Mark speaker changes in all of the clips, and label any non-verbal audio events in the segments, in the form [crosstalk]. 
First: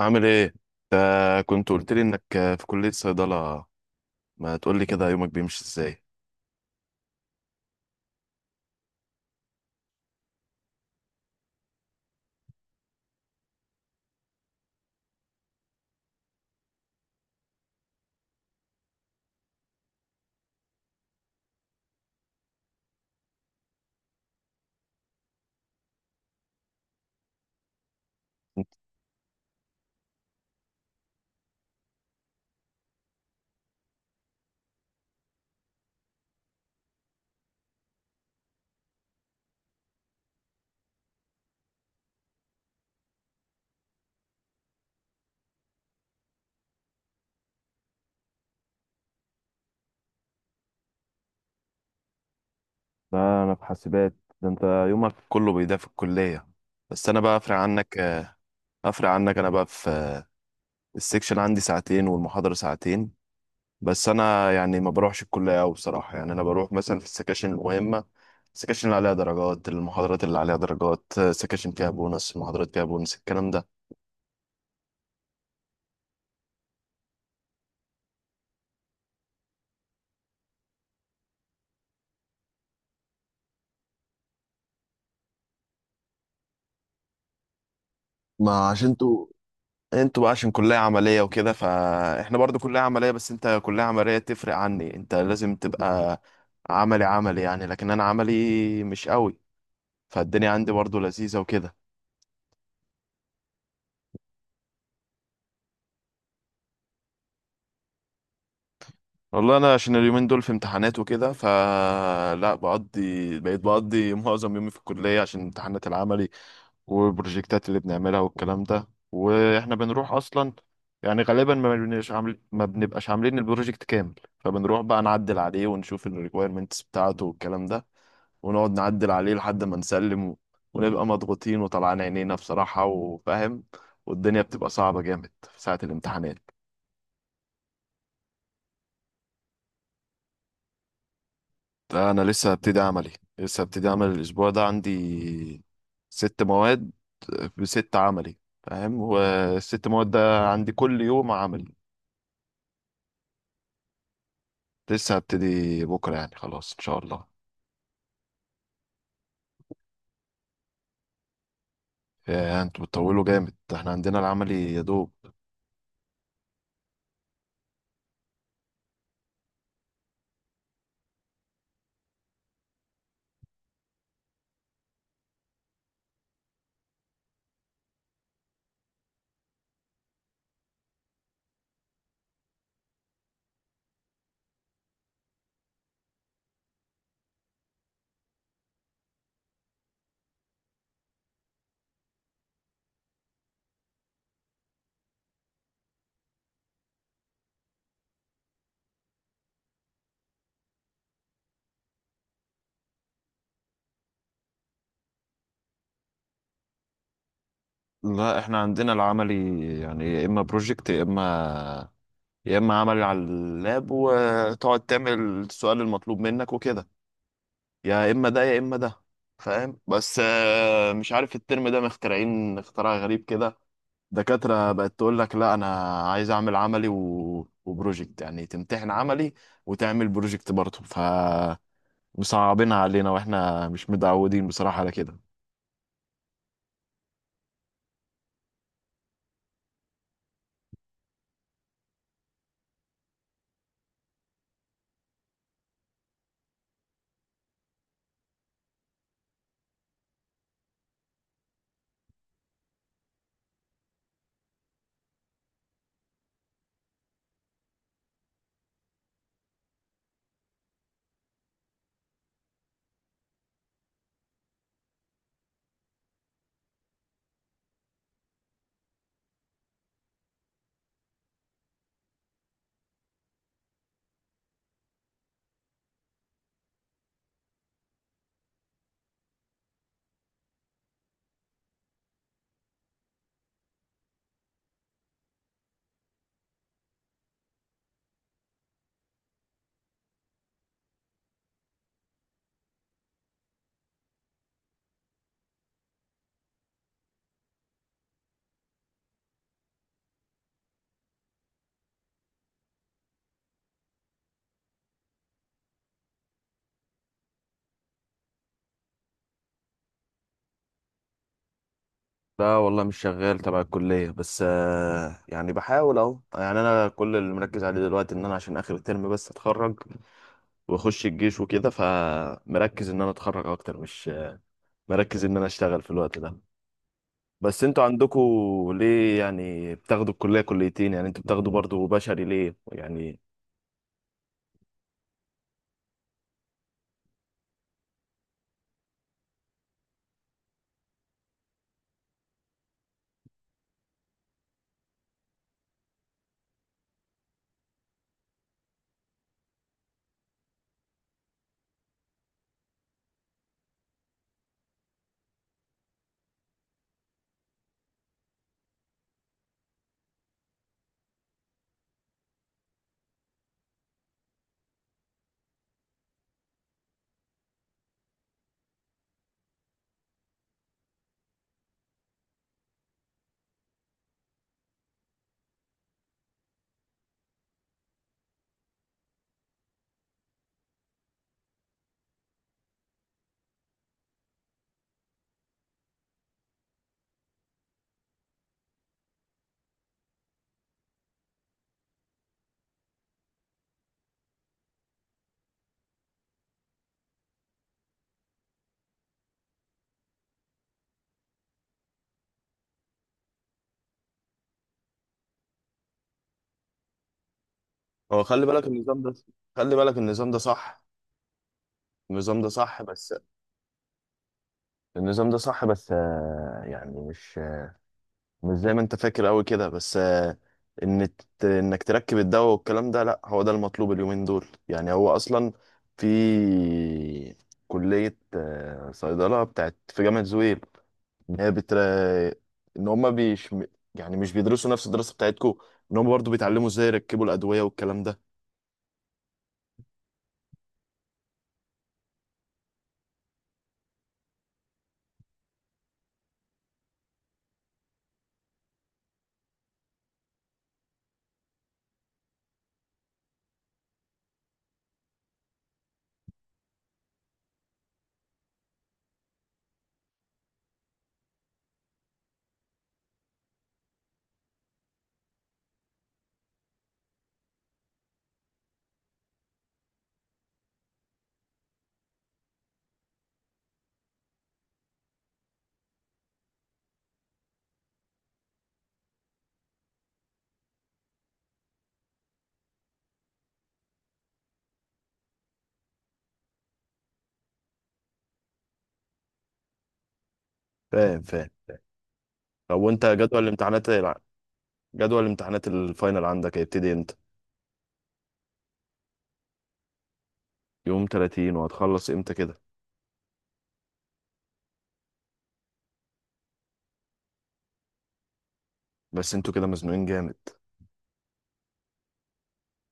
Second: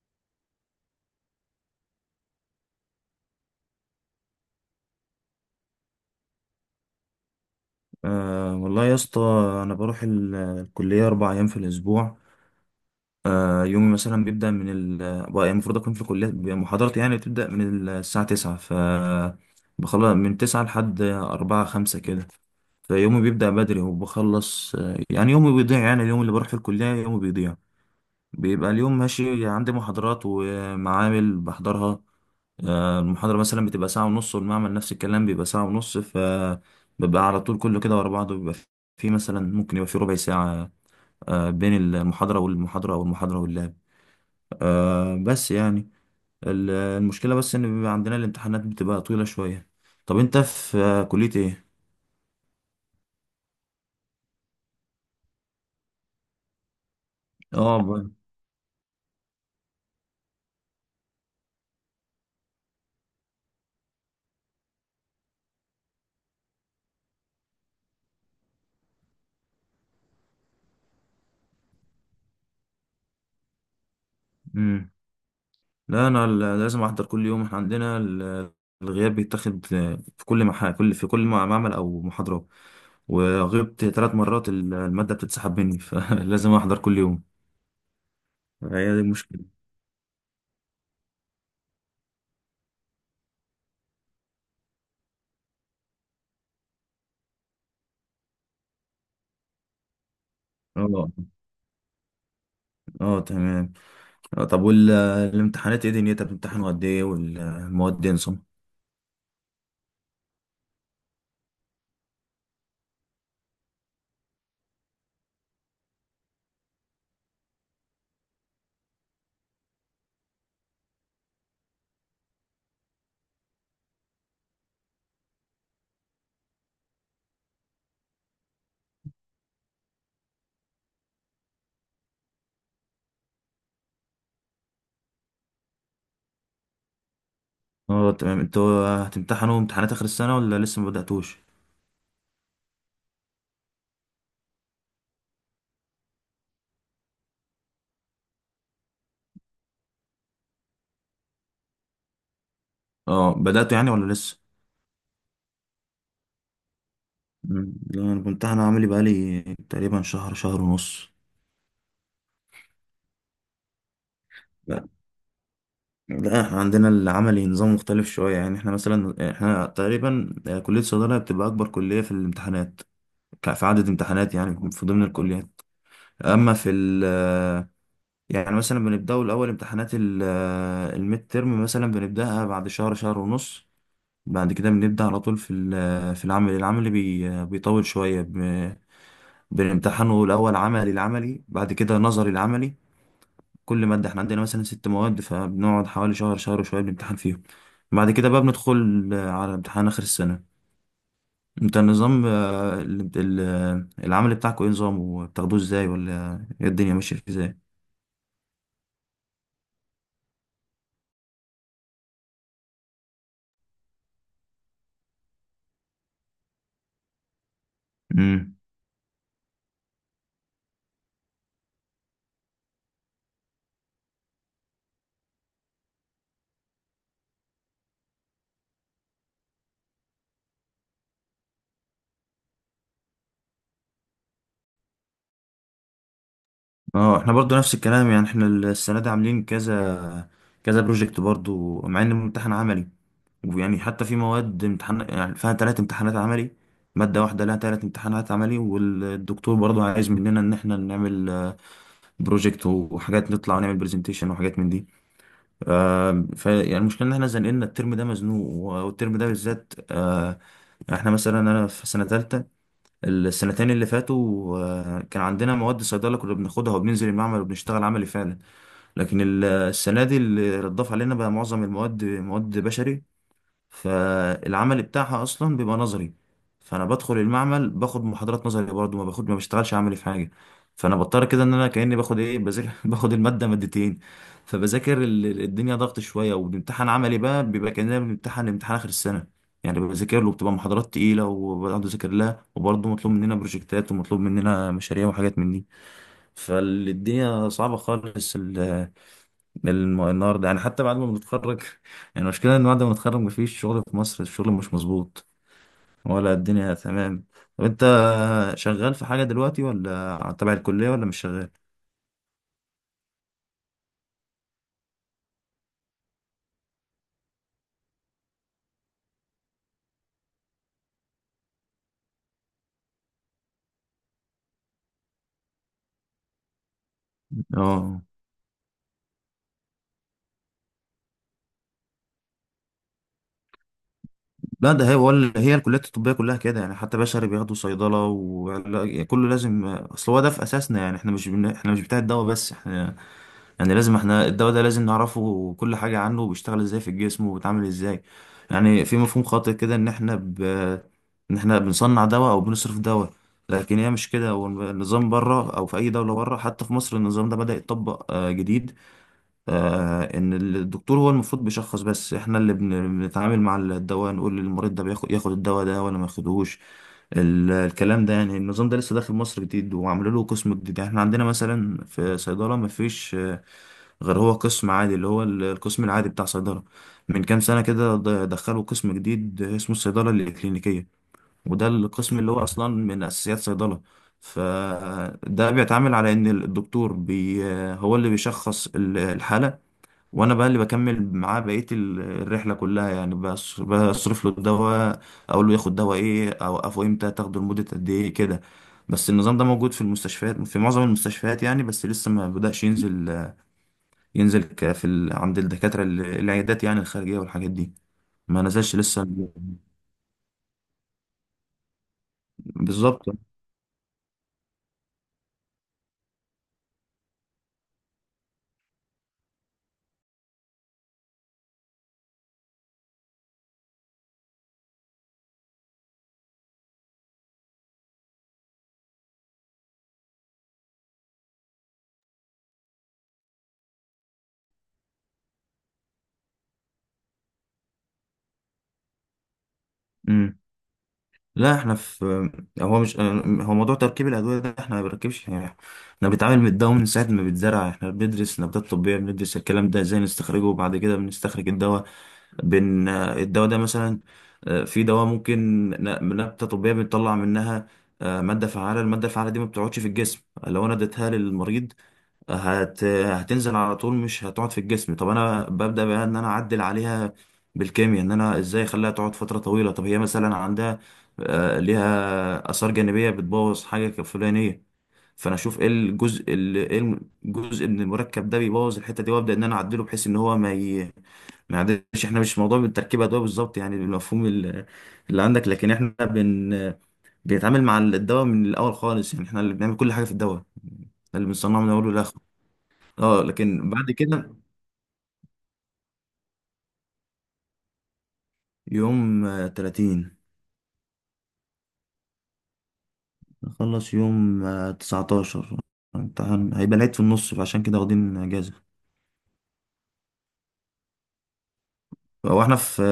Speaker 1: عامل ايه انت؟ كنت قلت لي انك في كلية صيدلة. ما تقول لي كده، يومك بيمشي ازاي؟
Speaker 2: والله يا اسطى، انا بروح الكليه اربع ايام في الاسبوع. يومي مثلا بيبدا من بقى المفروض اكون في الكليه، محاضرتي يعني بتبدا من الساعه 9. بخلص من 9 لحد 4 5 كده، فيومي بيبدا بدري وبخلص. يعني يومي بيضيع، يعني اليوم اللي بروح في الكليه يومي بيضيع، بيبقى اليوم ماشي عندي محاضرات ومعامل بحضرها. المحاضرة مثلا بتبقى ساعة ونص، والمعمل نفس الكلام بيبقى ساعة ونص، فببقى على طول كله كده ورا بعضه. بيبقى في مثلا، ممكن يبقى في ربع ساعة بين المحاضرة والمحاضرة أو المحاضرة واللاب. بس يعني المشكلة بس إن بيبقى عندنا الامتحانات، بتبقى طويلة شوية. طب أنت في كلية إيه؟
Speaker 1: لا، انا في حاسبات. ده انت يومك كله بيضيع في الكلية. بس انا بقى افرق
Speaker 2: اه
Speaker 1: عنك
Speaker 2: ب-
Speaker 1: افرق عنك انا بقى في السكشن. عندي ساعتين والمحاضرة ساعتين. بس انا يعني ما بروحش الكلية قوي بصراحة، يعني انا بروح مثلا في السكاشن المهمة، السكاشن اللي عليها درجات، المحاضرات اللي عليها درجات، السكاشن فيها بونص، المحاضرات فيها بونص، الكلام ده.
Speaker 2: مم. لا انا لازم احضر كل يوم، احنا عندنا الغياب بيتاخد في كل معمل او محاضرة، وغبت ثلاث مرات المادة بتتسحب مني [laughs] فلازم احضر كل يوم.
Speaker 1: ما
Speaker 2: هي
Speaker 1: عشان
Speaker 2: دي
Speaker 1: انتوا
Speaker 2: المشكلة.
Speaker 1: انتوا بقى عشان كلية عملية وكده، فاحنا برضو كلية عملية. بس انت كلية عملية تفرق عني، انت لازم تبقى عملي عملي يعني، لكن انا عملي مش قوي، فالدنيا عندي برضو
Speaker 2: اه،
Speaker 1: لذيذة وكده.
Speaker 2: اه، تمام. طب والامتحانات، ايه دنيتها؟ بتمتحنوا قد ايه؟ والمواد ايه نظام؟
Speaker 1: والله انا عشان اليومين دول في امتحانات وكده، فلا بقيت بقضي [laughs] معظم يومي في الكلية عشان امتحانات العملي والبروجكتات اللي بنعملها والكلام ده. واحنا بنروح اصلا يعني غالبا ما بنبقاش عاملين البروجكت كامل، فبنروح بقى نعدل عليه ونشوف الريكويرمنتس بتاعته والكلام ده، ونقعد نعدل عليه لحد ما نسلم ونبقى مضغوطين وطلعان عينينا بصراحة وفاهم، والدنيا بتبقى صعبة جامد في ساعة الامتحانات.
Speaker 2: اه، تمام. انتوا هتمتحنوا امتحانات اخر السنة ولا لسه ما بدأتوش؟
Speaker 1: ده أنا لسه هبتدي عملي. لسه هبتدي عمل الأسبوع ده، عندي ست مواد، بست عملي. فاهم، والست مواد ده عندي كل يوم عملي.
Speaker 2: اه، بدأتوا يعني ولا لسه؟
Speaker 1: لسه هبتدي بكرة يعني، خلاص إن شاء الله.
Speaker 2: مم. لا انا بامتحن عملي بقالي تقريبا شهر، شهر ونص.
Speaker 1: يا انتوا بتطولوا جامد، ده احنا عندنا العملي يا دوب.
Speaker 2: لا احنا عندنا العملي نظام مختلف شوية، يعني احنا تقريبا كلية الصيدلة بتبقى أكبر كلية في الامتحانات، في عدد امتحانات يعني في ضمن الكليات. أما في ال آه، يعني مثلا بنبدأوا الأول امتحانات الميد ترم، مثلا بنبدأها بعد شهر، شهر ونص. بعد كده بنبدأ على طول في في العمل. العمل بي آه، بيطول شوية بنمتحنه الأول عملي، العملي بعد كده نظري العملي. كل مادة، احنا عندنا مثلا ست مواد، فبنقعد حوالي شهر، شهر وشوية بنمتحن فيهم. بعد كده بقى بندخل على امتحان آخر السنة. انت النظام العمل بتاعكوا ايه نظام؟ وبتاخدوه ازاي؟ ولا ايه الدنيا ماشية ازاي؟
Speaker 1: لا احنا عندنا العملي يعني يا اما بروجكت، يا اما عمل على اللاب وتقعد تعمل السؤال المطلوب منك وكده، يا اما ده
Speaker 2: امم.
Speaker 1: يا اما ده. فاهم، بس مش عارف الترم ده مخترعين اختراع غريب كده. دكاترة بقت تقول لك لا، انا عايز اعمل عملي و... وبروجكت، يعني تمتحن عملي وتعمل بروجكت برضه. فمصعبينها علينا واحنا مش متعودين بصراحة على كده.
Speaker 2: اه، احنا برضو نفس الكلام، يعني احنا السنة دي عاملين كذا كذا بروجكت برضو، مع ان الامتحان عملي. ويعني حتى في مواد امتحان يعني فيها ثلاث امتحانات عملي. مادة واحدة لها ثلاث امتحانات عملي، والدكتور برضو عايز مننا ان احنا نعمل بروجكت وحاجات، نطلع ونعمل برزنتيشن وحاجات من دي. آه ف يعني المشكله ان احنا زنقلنا الترم ده، مزنوق والترم ده بالذات. احنا مثلا، انا في سنه ثالثه. السنتين اللي فاتوا كان عندنا مواد صيدله كنا بناخدها وبننزل المعمل وبنشتغل عملي فعلا. لكن السنه دي اللي اتضاف علينا بقى معظم المواد، مواد بشري، فالعمل بتاعها اصلا بيبقى نظري. فانا بدخل المعمل باخد محاضرات نظري برضه، ما بشتغلش عملي في حاجه. فانا بضطر كده ان انا كاني باخد، ايه، بذاكر [laughs] باخد الماده مادتين. فبذاكر الدنيا ضغط شويه، وبنمتحن عملي بقى، بيبقى كاننا بنمتحن امتحان اخر السنه. يعني بذاكر له، بتبقى محاضرات تقيله وبقعد اذاكر لها، وبرضه مطلوب مننا بروجكتات، ومطلوب مننا مشاريع وحاجات من دي. فالدنيا صعبه خالص. النهارده، يعني حتى بعد ما بنتخرج [laughs] يعني المشكلة إن بعد ما نتخرج مفيش شغل في مصر، الشغل مش مظبوط ولا الدنيا تمام. طب أنت شغال في حاجة دلوقتي ولا تبع الكلية، ولا مش شغال؟
Speaker 1: لا والله مش شغال تبع الكلية، بس يعني بحاول اهو. يعني انا كل اللي مركز عليه دلوقتي ان انا عشان اخر الترم بس اتخرج واخش الجيش وكده، فمركز ان انا اتخرج اكتر، مش مركز ان انا اشتغل في الوقت ده. بس انتوا
Speaker 2: اه،
Speaker 1: عندكوا ليه يعني بتاخدوا الكلية كليتين؟ يعني انتوا بتاخدوا برضو بشري ليه يعني؟
Speaker 2: لا ده هي، ولا هي الكليات الطبية كلها كده، يعني حتى بشري بياخدوا صيدلة، وكله لازم. أصل هو ده في أساسنا، يعني إحنا مش بتاع الدواء بس، إحنا يعني لازم، احنا الدواء ده لازم نعرفه كل حاجة عنه، وبيشتغل ازاي في الجسم، وبيتعمل ازاي. يعني في مفهوم خاطئ كده ان احنا بنصنع دواء او بنصرف دواء، لكن هي مش كده. والنظام بره، او في اي دولة بره، حتى في مصر النظام ده بدأ يتطبق جديد. ان الدكتور هو المفروض بيشخص بس، احنا اللي بنتعامل مع الدواء، نقول للمريض ده ياخد الدواء ده ولا ما ياخدهوش. الكلام ده يعني، النظام ده لسه داخل مصر جديد، وعملوا له قسم جديد. يعني احنا عندنا مثلا في صيدلة ما فيش غير هو قسم عادي، اللي هو القسم العادي بتاع صيدلة. من كام سنة كده دخلوا قسم جديد اسمه الصيدلة الإكلينيكية، وده القسم اللي هو أصلا من أساسيات صيدلة. فده بيتعامل على إن الدكتور بي آه، هو اللي بيشخص الحالة، وانا بقى اللي بكمل معاه بقيه الرحله كلها، يعني بصرف له الدواء، اقول له ياخد دواء ايه، اوقفه امتى، تاخده لمده قد ايه كده. بس النظام ده موجود في المستشفيات، في معظم المستشفيات يعني، بس لسه ما بدأش ينزل. عند الدكاتره، العيادات يعني الخارجيه، والحاجات دي،
Speaker 1: هو
Speaker 2: ما
Speaker 1: خلي بالك
Speaker 2: نزلش
Speaker 1: النظام
Speaker 2: لسه.
Speaker 1: ده، خلي بالك النظام ده صح، النظام ده صح
Speaker 2: بالظبط.
Speaker 1: بس، النظام ده صح، بس يعني مش زي ما انت فاكر قوي كده، بس ان انك تركب الدواء والكلام ده، لا هو ده المطلوب اليومين دول يعني. هو اصلا في كلية صيدلة بتاعت في جامعة زويل، ان هي بتر... ان هما بيش يعني مش بيدرسوا نفس الدراسة بتاعتكم، ان هما برضو بيتعلموا ازاي يركبوا الأدوية والكلام ده.
Speaker 2: لا احنا في هو مش هو موضوع تركيب الادويه ده احنا ما بنركبش يعني. احنا بنتعامل من الدواء من ساعه ما بيتزرع، احنا بندرس نباتات طبيه، بندرس الكلام ده ازاي نستخرجه، وبعد كده بنستخرج الدواء. الدواء ده مثلا في دواء ممكن نبته طبيه بنطلع منها ماده فعاله. الماده الفعاله دي ما بتقعدش في الجسم، لو انا اديتها للمريض هتنزل على طول، مش هتقعد في الجسم. طب انا ببدأ بقى ان انا اعدل عليها بالكيمياء، ان انا ازاي اخليها تقعد فترة طويلة. طب هي مثلا عندها آه، ليها آثار جانبية بتبوظ حاجة فلانية، فانا اشوف ايه الجزء، ال- ايه الجزء من المركب ده بيبوظ الحتة دي، وابدأ ان انا اعدله، بحيث ان هو ما يعدلش. احنا مش موضوع بالتركيب ادوية بالظبط، يعني المفهوم اللي عندك. لكن احنا بنتعامل مع الدواء من الاول خالص، يعني احنا اللي بنعمل كل حاجة في الدواء،
Speaker 1: فاهم،
Speaker 2: اللي
Speaker 1: فاهم.
Speaker 2: بنصنعه من اوله لاخره.
Speaker 1: طب وانت
Speaker 2: اه،
Speaker 1: جدول
Speaker 2: لكن
Speaker 1: الامتحانات
Speaker 2: بعد كده
Speaker 1: جدول الامتحانات الفاينل عندك هيبتدي امتى؟
Speaker 2: يوم تلاتين.
Speaker 1: يوم 30. وهتخلص امتى كده؟
Speaker 2: نخلص يوم تسعتاشر، امتحان هيبقى العيد في النص، فعشان كده واخدين اجازة.
Speaker 1: بس انتوا كده مزنوقين جامد.
Speaker 2: هو احنا في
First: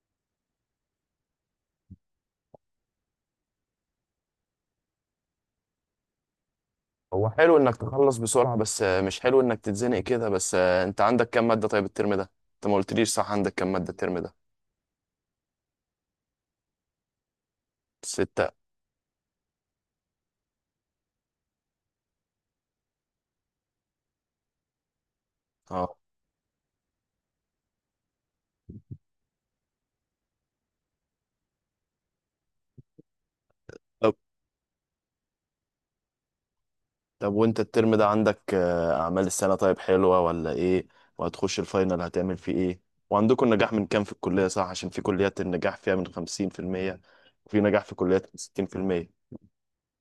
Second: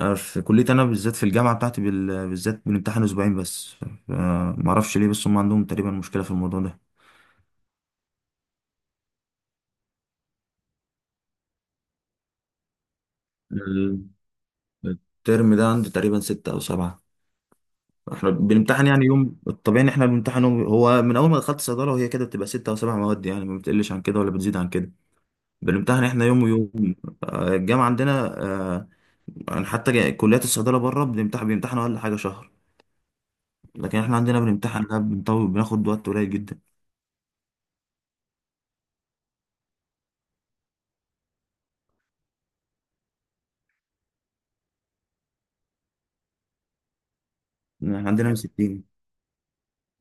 Speaker 2: آه، في كلية، انا بالذات في الجامعة بتاعتي بالذات بنمتحن اسبوعين بس. ف- معرفش ليه، بس هم عندهم تقريبا مشكلة في الموضوع ده.
Speaker 1: هو حلو انك تخلص بسرعة، بس مش حلو انك تتزنق كده، بس انت عندك كام مادة؟ طيب الترم ده انت ما قلتليش صح، عندك كام مادة
Speaker 2: ال-
Speaker 1: الترم ده؟
Speaker 2: الترم ده عندي تقريبا ستة او سبعة. احنا
Speaker 1: ستة.
Speaker 2: بنمتحن يعني يوم، الطبيعي ان احنا بنمتحن هو من اول ما دخلت صيدلة، وهي كده بتبقى ستة او سبع مواد يعني، ما بتقلش عن كده ولا بتزيد عن كده.
Speaker 1: اه،
Speaker 2: بنمتحن احنا يوم ويوم، الجامعة عندنا يعني حتى كليات الصيدلة بره، بيمتحنوا أقل حاجة شهر. لكن
Speaker 1: طب
Speaker 2: احنا عندنا بنمتحن، لا بنطول، بناخد وقت قليل جدا.
Speaker 1: طب وانت الترم ده عندك اعمال السنة طيب حلوة ولا ايه؟ وهتخش الفاينل هتعمل فيه ايه؟ وعندكم نجاح من كام في الكلية؟ صح، عشان في كليات النجاح فيها من 50%، وفي نجاح في
Speaker 2: يعني احنا
Speaker 1: كليات
Speaker 2: عندنا
Speaker 1: من
Speaker 2: من
Speaker 1: ستين في
Speaker 2: 60،
Speaker 1: المية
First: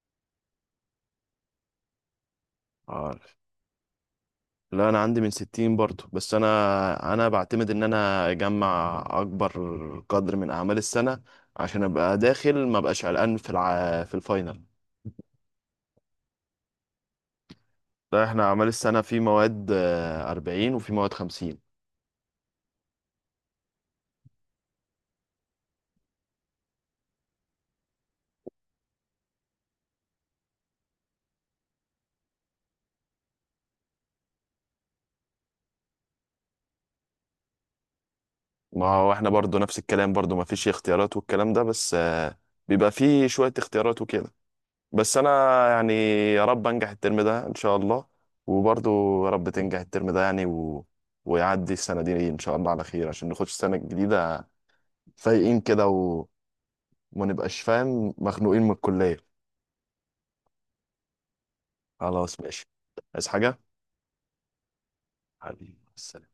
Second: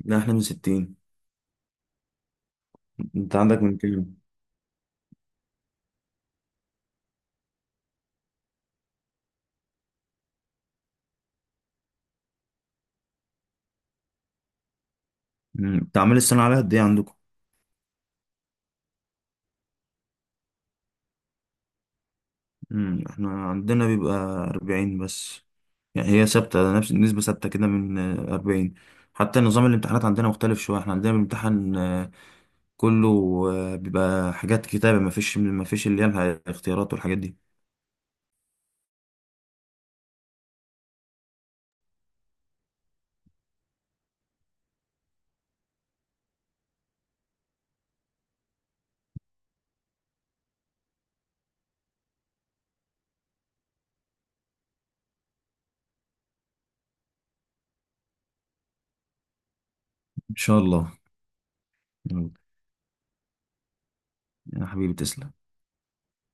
Speaker 2: لا احنا من 60.
Speaker 1: اه،
Speaker 2: انت عندك من كام؟
Speaker 1: لا انا عندي من 60 برضه، بس انا بعتمد ان انا اجمع اكبر قدر من اعمال السنه عشان ابقى داخل، ما بقاش قلقان في الفاينل.
Speaker 2: مم، تعمل السنة عليها قد ايه عندكم؟
Speaker 1: لا احنا اعمال السنه في مواد 40 وفي مواد 50.
Speaker 2: مم، احنا عندنا بيبقى 40 بس، يعني هي ثابتة، نفس نسبة ثابتة كده من 40. حتى نظام الامتحانات عندنا مختلف شوية، احنا عندنا بنمتحن كله بيبقى حاجات كتابة، مفيش اللي هي الاختيارات والحاجات دي.
Speaker 1: ما هو احنا برضه نفس الكلام، برضه ما فيش اختيارات والكلام ده، بس بيبقى فيه شويه اختيارات وكده. بس انا يعني، يا رب انجح الترم ده ان شاء الله، وبرضه يا رب تنجح الترم ده يعني ويعدي السنه دي ان شاء الله على خير عشان نخش السنه الجديده فايقين كده، وما نبقاش فاهم مخنوقين من الكلية.
Speaker 2: ان شاء الله. يلا،
Speaker 1: خلاص ماشي. عايز حاجة؟
Speaker 2: يا حبيبي تسلم.
Speaker 1: حبيبي السلام.